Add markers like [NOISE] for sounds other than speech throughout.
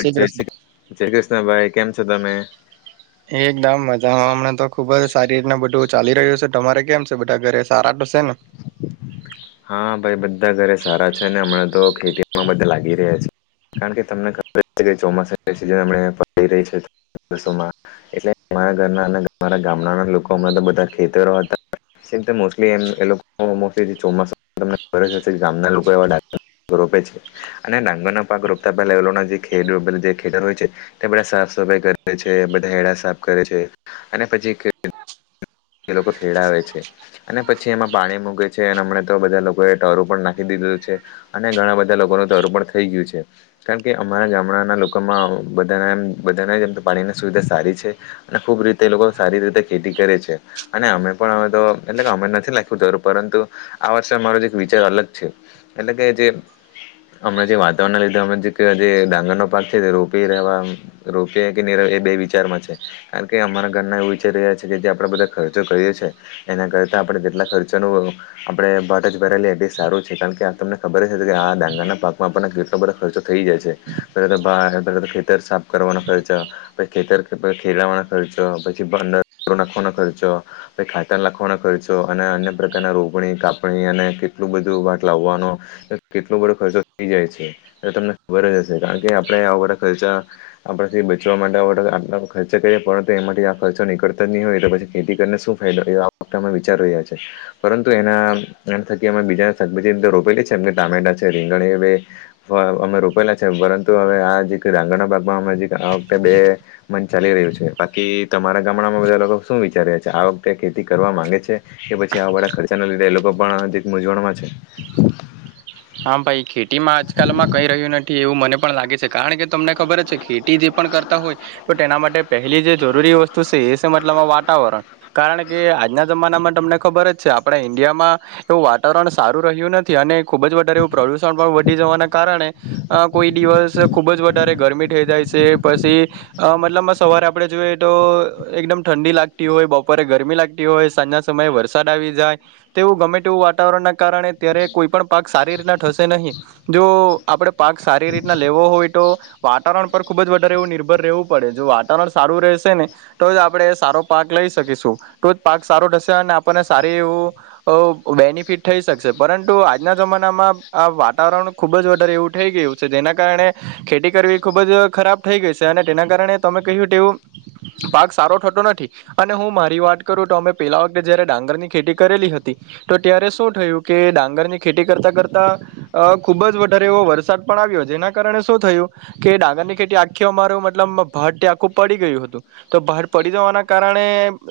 શ્રી જય કૃષ્ણ. શ જય કૃષ્ણ ભાઈ કેમ છો તમે એકદમ મજામાં હમણાં તો ખુબ જ સારી રીતને બધું ચાલી રહ્યું છે તમારે કેમ છે બધા ઘરે સારા પ્રસેન. હા ભાઈ બધા ઘરે સારા છે ને હમણાં તો ખેતીમાં બધા લાગી રહ્યા છે. કારણ કે તમને ખબર ચોમાસા સિજન અમ પડી રહી છે. િવોમાં એટલે અરા ઘરના અનેરા ગામડાના લોકો હણા તો બધા ખેતરો હતા. લી એમ એ લોકોલી ચોમાસા તમનેબ ગામના લોકો એવા લાગતા. રોપે છે અને ડાંગરના પાક રપતા લેવના જે ખ ખે હોય છે, તે બધા. સફાઈ કરે છે બધા હેડા સાફ કરે છે, અને પછી. એ લોકો ખેડાવે છે અને પછી એમાં પાણી મૂગ છે. હમ તો બધા લોકો એ ટરું પણ નાખી દીધું છે અને ઘણા બધા લોકોનું ટરું પણ થઈ ગયું છે. કારણ કે અમારા ગામડાના લોકોમાં બધાના એમ બધા જમ તો પાણીની સુવિધા સારી છે, અને ખબ ખુબ રીતે એ લોકો સારી રીતે ખેતી કરે છે, અને અમે પણ તો એટલે અમે નથી લખ્યું જરૂર પરંતુ. આ વર્ષે મારો જે એક વિચાર અલગ છે, એટલે કે જે અમણાં જે વાતાવરણ ના લીધે જે ડાંગર નો પાક છે, તે રોપી રહેવા રોપી કે. એ બે વિચારમાં છે કારણ કે અમારા ઘરના એવું વિચારી રહ્યા છે, કે જે આપણેે બધા ખર્ચો કરીએ છીએ. એના કર આપણે જેટલા ખર્ચાનું. આપડે ભટ જ ભરાયલી એટલી સારું છે, કારણ કે તમને ખબર કે આ ડાંગાના ભકમાં આપણને કેટલો બધા ખર્ચો થયો બી જ છે જ પે તો પે ખેતર સાફ કરવાનો ખર્ચા પ ખેતર ખેલાવાના ખર્ચા પછીખવા ખર્ચો પછ ખાતર નાખવાનો ખર્ચો અને અન્ય પ્રકારના રોગ. કાપણી અને કેટલું બધું વાટ લાવવાનો કેટલો બધો ખર્ચો થઈ જાય છે. તમને ખબર હશે કારણ કે આપણે આવા વધા ખર્ચા આપણાથી બચવા માટે ખર્ચા કરીએ પરંત એ માટે આ ખર્ચો નીકળતા જ નહી હોય તો પછી ખેતી કરીને શું ફાયદો, એ આ વખતામાં વિચાર રહ્યા છે. પરંતુ તો એના થકી અ બીજા શકબજી રોપેલી છે. એમ ટામેટા છે રીંગણી અમે રોપેલા છે પરંતુ હવે આ ડંગર ના ભાગમાં આ વખતે બે મન ચાલી રહ્યું છે. કી તમારા ગામડામાં બધા લોકો શું વિચાર્યા છે, આ વખતે ખેતી કરવા માંગે છે. કે પછી આ વડા ખર્ચ લીધે એ લોકો પણ દક મૂઝવણમાં છે. હા ભાઈ ખેતીમાં આજકાલમાં કઈ રહ્યું નથી એવું મને પણ લાગે છે. કારણ કે તમને ખબર જ છે ખેતી જે પડ કરતા હોય તો તેના માટે પહેલી જે જરૂરી વસ્તુ છે. એ છે મતલબ વાતાવરણ કારણ કે આજના જમાનામાં તમને ખબર જ છે. આપણા ઈન્ડિયામાં એવું વાતાવરણ સારું રહ્યું નથી અને ખુબ જ વધારે એ પ્રદુષણ પણ વધી જવાના કારણે કોઈ દિવસ ખુબ જ વધારે ગરમી થઈ જાય છે. પછી મતલબમાં સવારે આપડણે જોઈએ તો એકદમ ઠંડી લાગતી હોય બપોરે ગરમી. એ લાગતી હોય સાંજના સમયે વરસાદ આવી જાય તો એવું ગમે તેવું વાતાવરણ ના કારણે ત્યારે કોઈ પણ પાક સારી રીતના થશે નહીં. જો આપણે પાક સારી રીતના લેવો હોય તો વાતાવરણ પર ખુબ જ વધારે એવું નિર્ભર રહેવું પડે, જો વાતાવરણ સારું રહેશે ને તો જ આપડણે સાફ પાક લઈ સકી છુ તો પાક સારો થશે અને આપણને સારી એવું બેનિફિટ થઈ શકે પરંતુ આજ આજના જમાનામાં આ વાતાવરણ ખુબ જ વધારે એવું થઈ ગયું છે. જેના કારણે ખેતી કરવી ખૂબ જ ખરાબ થઈ ગઈ છે અને તેના કારણે તમે કહ્યું તેવું પાક સારો થતો નથી. અને હું મારી વાત કર તો અમે પેલા વખતે જયારે ડાંગર ની ખેતી કરેલી હતી, તો ત્યારે શું થયું કે ડાંગરની ખેતી કરતા કરતાં અ ખુબ જ વધારે એવો વરસાદ પણ આવ્યો જેના કારણે શું થયું કે ડાગર ડાંગર ખેતી આખી અમારું મતલબ ભ આખું પડી ગયું હતું. તો ભા પડી જવાના કારણે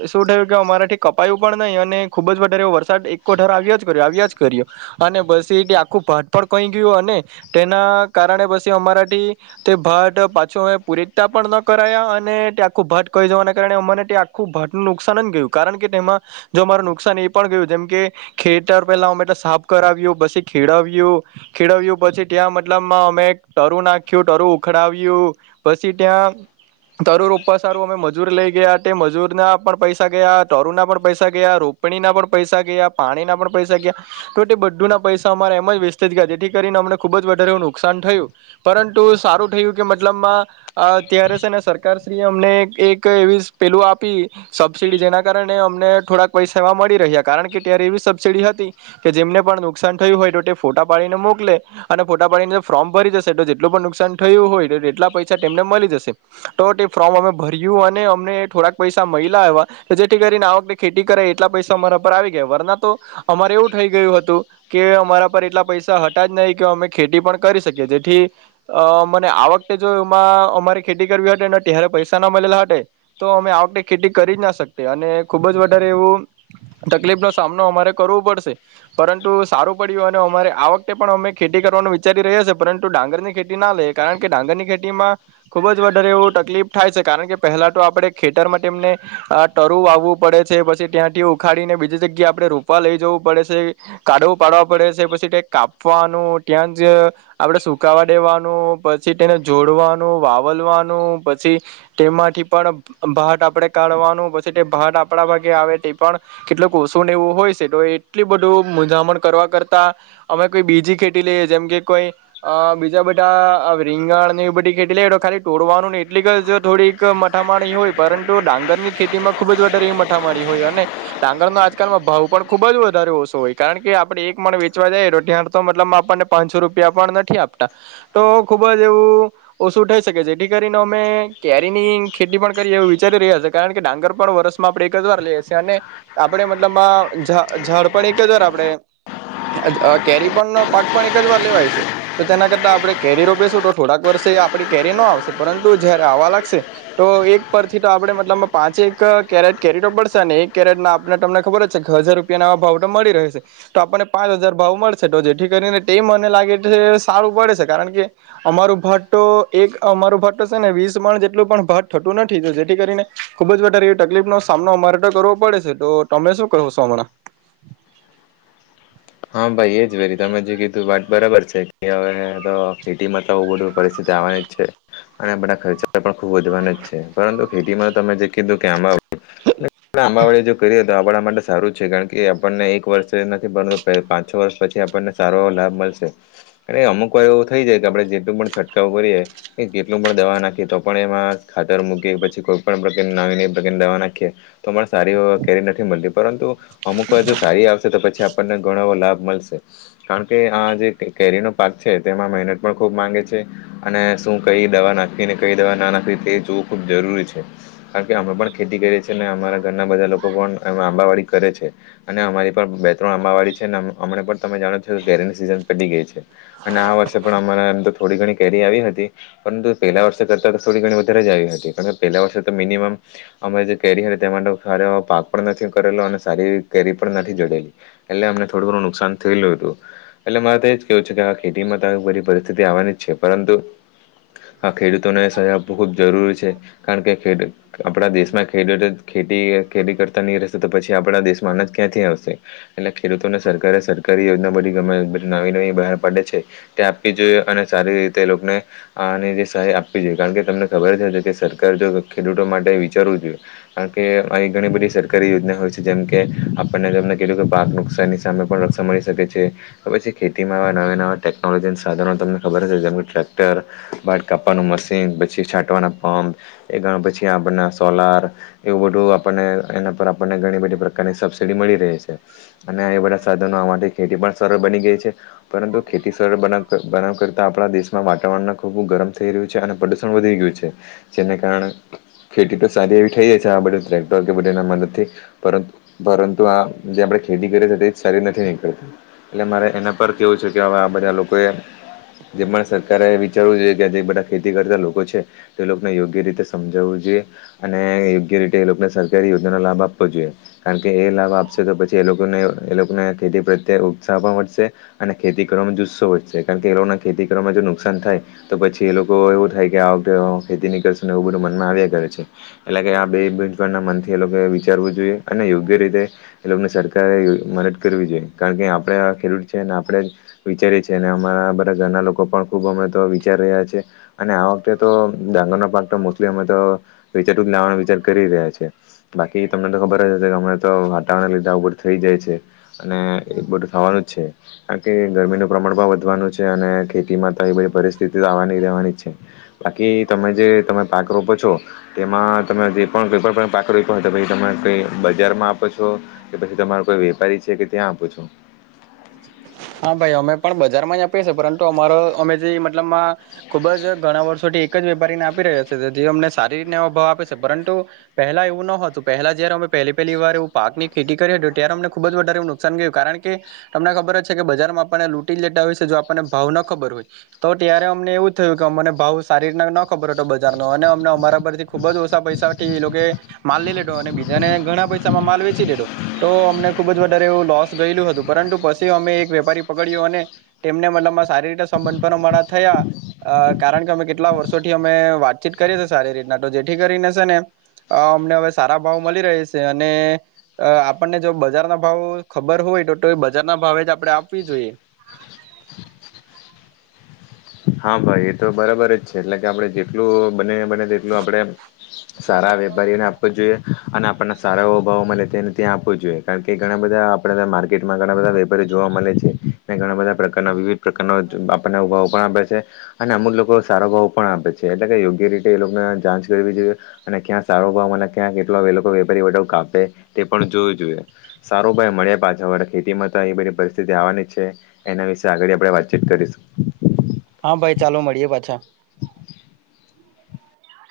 શું થયું કે અમારાથી કપાયું પણ નહી અને ખુબ જ વધારે વરસાદ એકકોઠર આવ્યા જ કર્યો આવ્યા જ કર્યો. અને પછી એ આખું ભાટ પણ કઈ ગયું. અને તેના કારણે પછી અમારાથી તે ભાગ અ પાછું અમે પૂરીતતા પણ ન કરાયા અને તે આખું ભટ્ટ કહી જવાના કારણે અમારે તે આખું ભટનું નુકસાન જ ગયું કારણ કે તેમાં જો અરું નુકસાન એ પણ ગયું જેમ કે ખેતર પેલા અમે સાપ. કરાવ્યું પછી ખીળવ્યું ખેડવ્યું પછી ત્યાં મતલબમાં અમે ટરું નાખ્યું તરું. આવ્યું પછી ત્યાં. તરુ રૂપા સારું અમે મજૂર લઈ ગયા તે મજૂર ના પણ પૈસા ગયા તરુ ના પણ પૈસા ગયા રોપ બણી ના પણ પૈસા ગયા પાણીના પણ પૈસા ગયા. બધું ના પૈસા અમારે એમ જ વેસ્ટજ ગયા જેથી કરીને અમને ખુબ જ વધારે નુકસાન થયું પરંતુ. સારું થયું કે મતલબમાં અત્યારે છે. ને સરકારશ્રી એ અમને એક એવી પેલું આપી. સબસિડી જેના કારણે અમને થોડાક પૈસાવા મળી રહ્યા કારણ કે ત્યારે એવી સબસિડી હતી કે જેમને પણ નુકસાન થયું હોય તો તે ફોટા પાડીને મોક અને ફોટા પાડીને ફોર્મ ભરી જશે તો જેટલું પણ નુકસાન થયું હોય એટલા પૈસાને મળી જશે તો ફોર્મ અમે ભર્યું અને અમને થોડાક પૈસા મહિલાવા જેથી કરીને આવકને ખેતી કરે એટલા પૈસા અમારા પર આવી ગયા વરના તો અમારે એવું થઈ ગયું હતું કે અમારા પર એટલા પૈસા હતા જ નહીં કે અમે ખેતી પણ કરી શકીએ જેથી અ મને આ વખતે જો એમાં અમારે ખેતી કરવી હતીને ત્યારે પૈસા ના મળેલા હતા તો અને ખેતી કરી જ ના શકીયે અને ખુબ જ વધારે એવું તકલીફ નો સામનો અમારે કરવો પડશે પરંતુ સારું પડ્યું અને અમારે આ વખતે પણ અમે ખેતી કરવાનું વિચારી રહ્યા છે પરંતુ ડાંગરની ખેતી ના આવે કારણ કે ડાંગર ની ખેતી માં ખુબ જ વધારે એવું તકલીફ થાય છે કારણ કે પહેલા તો આપણે ખેતરમાં તેમને અ ટરુ આવવું પડે છે પછી ત્યાંથી ઉખાડી ને બીજી જગ્યા આપણે રૂપા લઈ જવું પડે છે કાઢવો પાડવા પડે છે પછી કાપવાનું ત્યાં જ આપડે સુકાવા દેવાનું પછી તેને જોડવાનું વાવાનું પછી તેમાંથી પણ ભાર આપાનો આપડે કાઢવાનું પછી તે ભાત આપડા ભાગે આવે તે પણ કેટલુંક ઓછું એવું હોય છે તો એ એટલે બધું મંધામણ કરવા કરતા અમે કોઈ બીજી ખેતી લઈએ જેમ કે કોઈ બીજા બધા ના રીંગણ બધી કેટલી ખાલી તોડવાનું ને એટલીક જ થોડીક મઠામાણી હોય પરંતુ ડાંગરની ખેતીમાં ખુબ જ વધારે એ મઠામારી હોય અને ડાંગરનો આજકાલમાં ભાવ પણ ખુબ જ ઓછો હોય કારણ કે આપડે એક મંણ વેચવા જાય ત્યાં તો મતલબ આપણને પાંચસો રૂપિયા પણ નથી આપતા. તો ખુબ જ એવું ઓછું થઈ શકે જેથી કરીને અમે કેરીની ખેતી પણ કરી એવુ વિચારી રહ્યા કારણ કે ડાંગર પણ વર્ષમાં આપણે એક જ વાર લઈએ અને આપણે મતલબ પણ એક જ વાર આપડે કેરી પણનો પાક પણ એક જ વાર લેવાય છે તો તેના કરતા આપડણે કેરી રોપીશું તો થોડાક વર્ષ આપણી કેરી ન આવશે પરંતુ જયારે આવવા લાગશે તો એક પરથી તો આપણે મતલબ પાંચેક કેરેટ કેરીનો પડશે એ કેરેટ ના આપડને તમને ખબર જ છે કે હજાર રૂ ભાવ તો મળી રહે છે તો આપણને પાંચ હજાર ભાવ મળશે તો જેથી કરીને તે મને લાગે છે સારું પડે છે કારણ કે અમારું ભાત તો એક અમારું ભાત તો છે ને વીસ પણ જેટલું પણ ભાત થતું નથી. જેથી કરીને ખુબ જ વધારે તકલીફ નો સામનો અમારે તો કરવો પડે છે તો તમે શું કરો છો હમણાં? [INAUDIBLE] હા ભાઈ એજ વેરી તમે જે કીધું વાત બરાબર છે કે હવે ખેતીમાં તો બધું પરિસ્થિતિ બધા ખર્ચા વધવાના છે પરંતુ ખેતીમાં તમે જે કીધું કે આમાં આંબાવાડે જો કરીએ તો આપણા માટે સારું જ છે કારણ કે આપણને એક વર્ષે નથી. પાં છ વર્ષ પછી આપણને સારો એવો લાભ મળશે અને અમુક વાર એવું થઈ જાય કે આપડે જેેટલું પણ છટકાવ [UNINTELLIGIBLE] પણ દવા નાખીએ તો પણ એમાં ખાતર મૂકી પછી કોઈ પણ પ્રકારની નવી નાખી તો સારી કેરી નથી મળતી પરંતુ અમુક વાર જો સારી આવશે તો પછી આપણને ઘણો લાભ મળશે કારણ કે આ જે કેરીનો પાક છે તેમાં મહેનત પણ ખૂબ માંગે છે. અને શું કઈ દવા નાખવી અને કઈ દવા ના નાખવી તે જોવું ખુબ જરૂરી છે કારણ કે આમા પણ અમારા ઘરના બધા લોકો પણ આંબાવાડી કરે છે અને અમારી પણ બે ત્રણ આંબાવાડી છે. અમને પણ તમે જાણો છો તો કેરીની સીઝન પડી ગઈ છે અને આ વર્ષે પણ અમારા તો થોડી ઘણી કેરી પરંતુ પેલા વર્ષ કરતા થોડી ગણી વધારે જ આવી હતી પહેલા વર્ષ કરતા કેરી તેમાં પાક પણ નથી કરેલો અને સારી એવી કેરી પણ નથી જોડેલી એટલે અમેતો થોડું ઘણું નુકસાન થયેલુ હતું. એટલે મારે તો એજ કેવું છે કે આ ખેતીમાં તો બધી પરિસ્થિતિ આવવાની જ છે પરંતુ હા ખેડુતોને સહાય આપવુ ખૂબ જરૂરી છે કારણ કે આપણા દેશમાં ખેડુતોને ખેતી કરતા નહી રહેશે તો પછી આપડા દેશમાં અનાજ ક્યાંથી આવશે એટલે ખેડૂતોને સરકારે સરકારી યોજના બધી ગમે નવી નવી બહાર પાડે છે તે આપવી જોઈએ અને સારી રીતે લોકો આ જે સહાય આપવી જોઈએ કારણ કે તમને ખબર જશે કે સરકાર જો ખેડૂતો માટે વિચારવું જોઈએ. કારણ કે આવી ઘણી બધી સરકારી યોજના હોય છે જેમ કે આપણને તમને કે પાક નુકસાનની સામે પણ રક્ષણ મળી શકે છે પછી ખેતીમાંવા નવા નવા ટેકનોલોજી સાધનો તમને ખબર હશે જેમ કે ટેક્ટર વાળ કાપવાનું મશીન પછી છાંટવાના પંપ એના પછી આપણા સોલાર એવુ બધુ આપને એના પર આપનેણી બધી પ્રકારની સબસડી મળી રહી છે અને બધા સાધનો ખેતી પણ સરળ બની ગઈ છે પરંતુ ખેતી સરળ બનાવ કરતા આપણા દેશમાં વાતાવરણ ખૂબ ગરમ થઈ રહ્યું છે અને પ્રદુષણ વધી ગયું છે જેને કારણે ખેતી તો સારી એવી થઈ જાય છે આ બધું ટ્રેક્ટર કે બધ એના મદદથી પર પરંતુ આ જે આપણે ખે કરે છે તે જ સારી નથી નીકળતી એટલે મારે એના પર કેવું છે કે હવે આ બધા લોકો એ જે પણ સરકારે વિચારવું જોઈએ કેજ બધા ખેતી કરતા લોકો છે તે લોકોને યોગ્ય રીતે સમજાવવું જોઈએ. અને યોગ્ય રીતે એ લોકોને સરકારી યોજના લાભ આપવો જોઈએ કારણ કે એ લાભ આપશે તો પછી લોકોગને એ લોકોને ખેતી પ્રત્યે ઉત્સાહ પણ વધશે અને ખેતી કરવામાં જુસ્સો વધશે કારણ કે એ લોકોને ખેતી કર નુકસાન થાય તો પછી એ લોકો એવું થાય કે આ વખતે ખેતી નીકળશું ને એવું બધું મનમાં આવ્યા કરે છે. એટલે કે આ બેજ ના મંદ એ લોકો વિચારવું જોઈએ અને યોગ્ય રીતે એ લોકોને સરકારે મદદ કરવી જોઈએ કારણ કે આપણે આ ખેડૂત છે ને આપણે વિચારી છીએ અને અમારા બધા ઘરના લોકો પણ ખબ અમે તો વિચાર રહ્યા છે અને આ વખતે તો ડાંગરનો પાક તો મોલી અમે તો વિચાર લવાનો વિચાર કરી રહ્યા છે બાકી તમને તો ખબર જ હશે કે હમણા તો હટાવવાના લીધા ઉપભર થઇ જાય છે. અને એ બધું ખાવાનું જ છે. કાર કે ગરમીનું પ્રમાણ પણ વધવાનું છે અને ખેતી માં તો એ બધી પરિસ્થિતિ આવવાની રહેવાની છે. બાકી તમે જે તમે પાક રોપો છો તેમાં તમે જે પણ કોઈ પણ પાક રોપ્યો પછી ત મારે પે બજારમાં આપો છો કે પછી તમારો કોઈ વેપારી છે કે ત્યાં આપો છો હા ભાઈ અમે પણ બજારમાં જ આપીએ છે પરંતુ અમારો અમે જે મ મતલબ માં ખુબ જ ઘણા વર્ષોથી એક જ વેપારીને આપી રહ્યા છે જે અમને સારી રીત ભાવ આપે છે પરંતુ તું પહેલા એવું ન હતું પહેલા જય અમે પહેલી પહેલી વાર એ પાકની ખેતી કરી હતી ત્યારે અમને ખુબ જ વધારે નુકશાન ગયુ કારણ કે તમને ખબર જ છે કે બજારમાં આપણને લૂટી લેતા હોય છે જો આપણને ભાવ ન ખબર હોય તો ત્યારે અમને એવું થયું કે મને ભાવ સારી રીતના નો ખબર હતો બજાર નો અને અમને અમારા પરથી ખુબ જ ઓછા પૈસાથી એ લોકોએ માલ લઇ લીધો અને બીજાને ઘણા પૈસામાં માલ વેચી લેધો તો અમને ખુબ જ વધારે એવું લોસ ગયેલું હતું પરંતુ પછી અમે એક વેપારી પકડ્યો અને તેમને મતલબમાં સારી રીતે સંબંધ પણ અમારા થયા અ કારણ કે અમે કેટલા વર્ષોથી અમે વાતચીત કરીએી સારી રીતના તો જેથી કરીને શે ને અ અમને હવે સારા ભાવ મળી રહેશે છે અને આપણને જો બજારના ભાવ ખબર હોય તો તો એ બજાર ના ભાવે જ આપડે આપવી જોઈએ હા ભાઈ એ તો બરાબર જ છે એટલે કે આપડે જેટલું બને એમજ તેટલું આપણે સારા વેપારીઓને આપવ જોઈએ અને આપણને સારા એવા ભાવોમાં મળે તે ને ત્યાં આપવું જોઈએ કારણ કે ઘણા બધા આપણે માર્કેટમાં ઘણા બધા વેપારીઓ જોવા મળે છે ઘણા બધા પ્રકારના વિવિધ પ્રકારના આપને ઉ ભાવ પણ આપ છે. છે અને અમુક લોકો સારો ભાવ પણ આપે છે એટલે કે યોગ્ય રીતે એ લોકોને જાચ કરવી જોઈએ અને ક્યાં સારો ભાવ મળે ક્યાં કેટલો એ લોકો વેપારી વ કાપે તે પણ જોવું જોઈએ સારો ભાઈ મળેયા પાછા. પર ખેતીમાં તો એ બધી પરિસ્થિતિ આવવાની છે એના વિશે આગળ આપણે વાતચીત કરીશું હા ભાઈ ચાલો મળીએ પાછા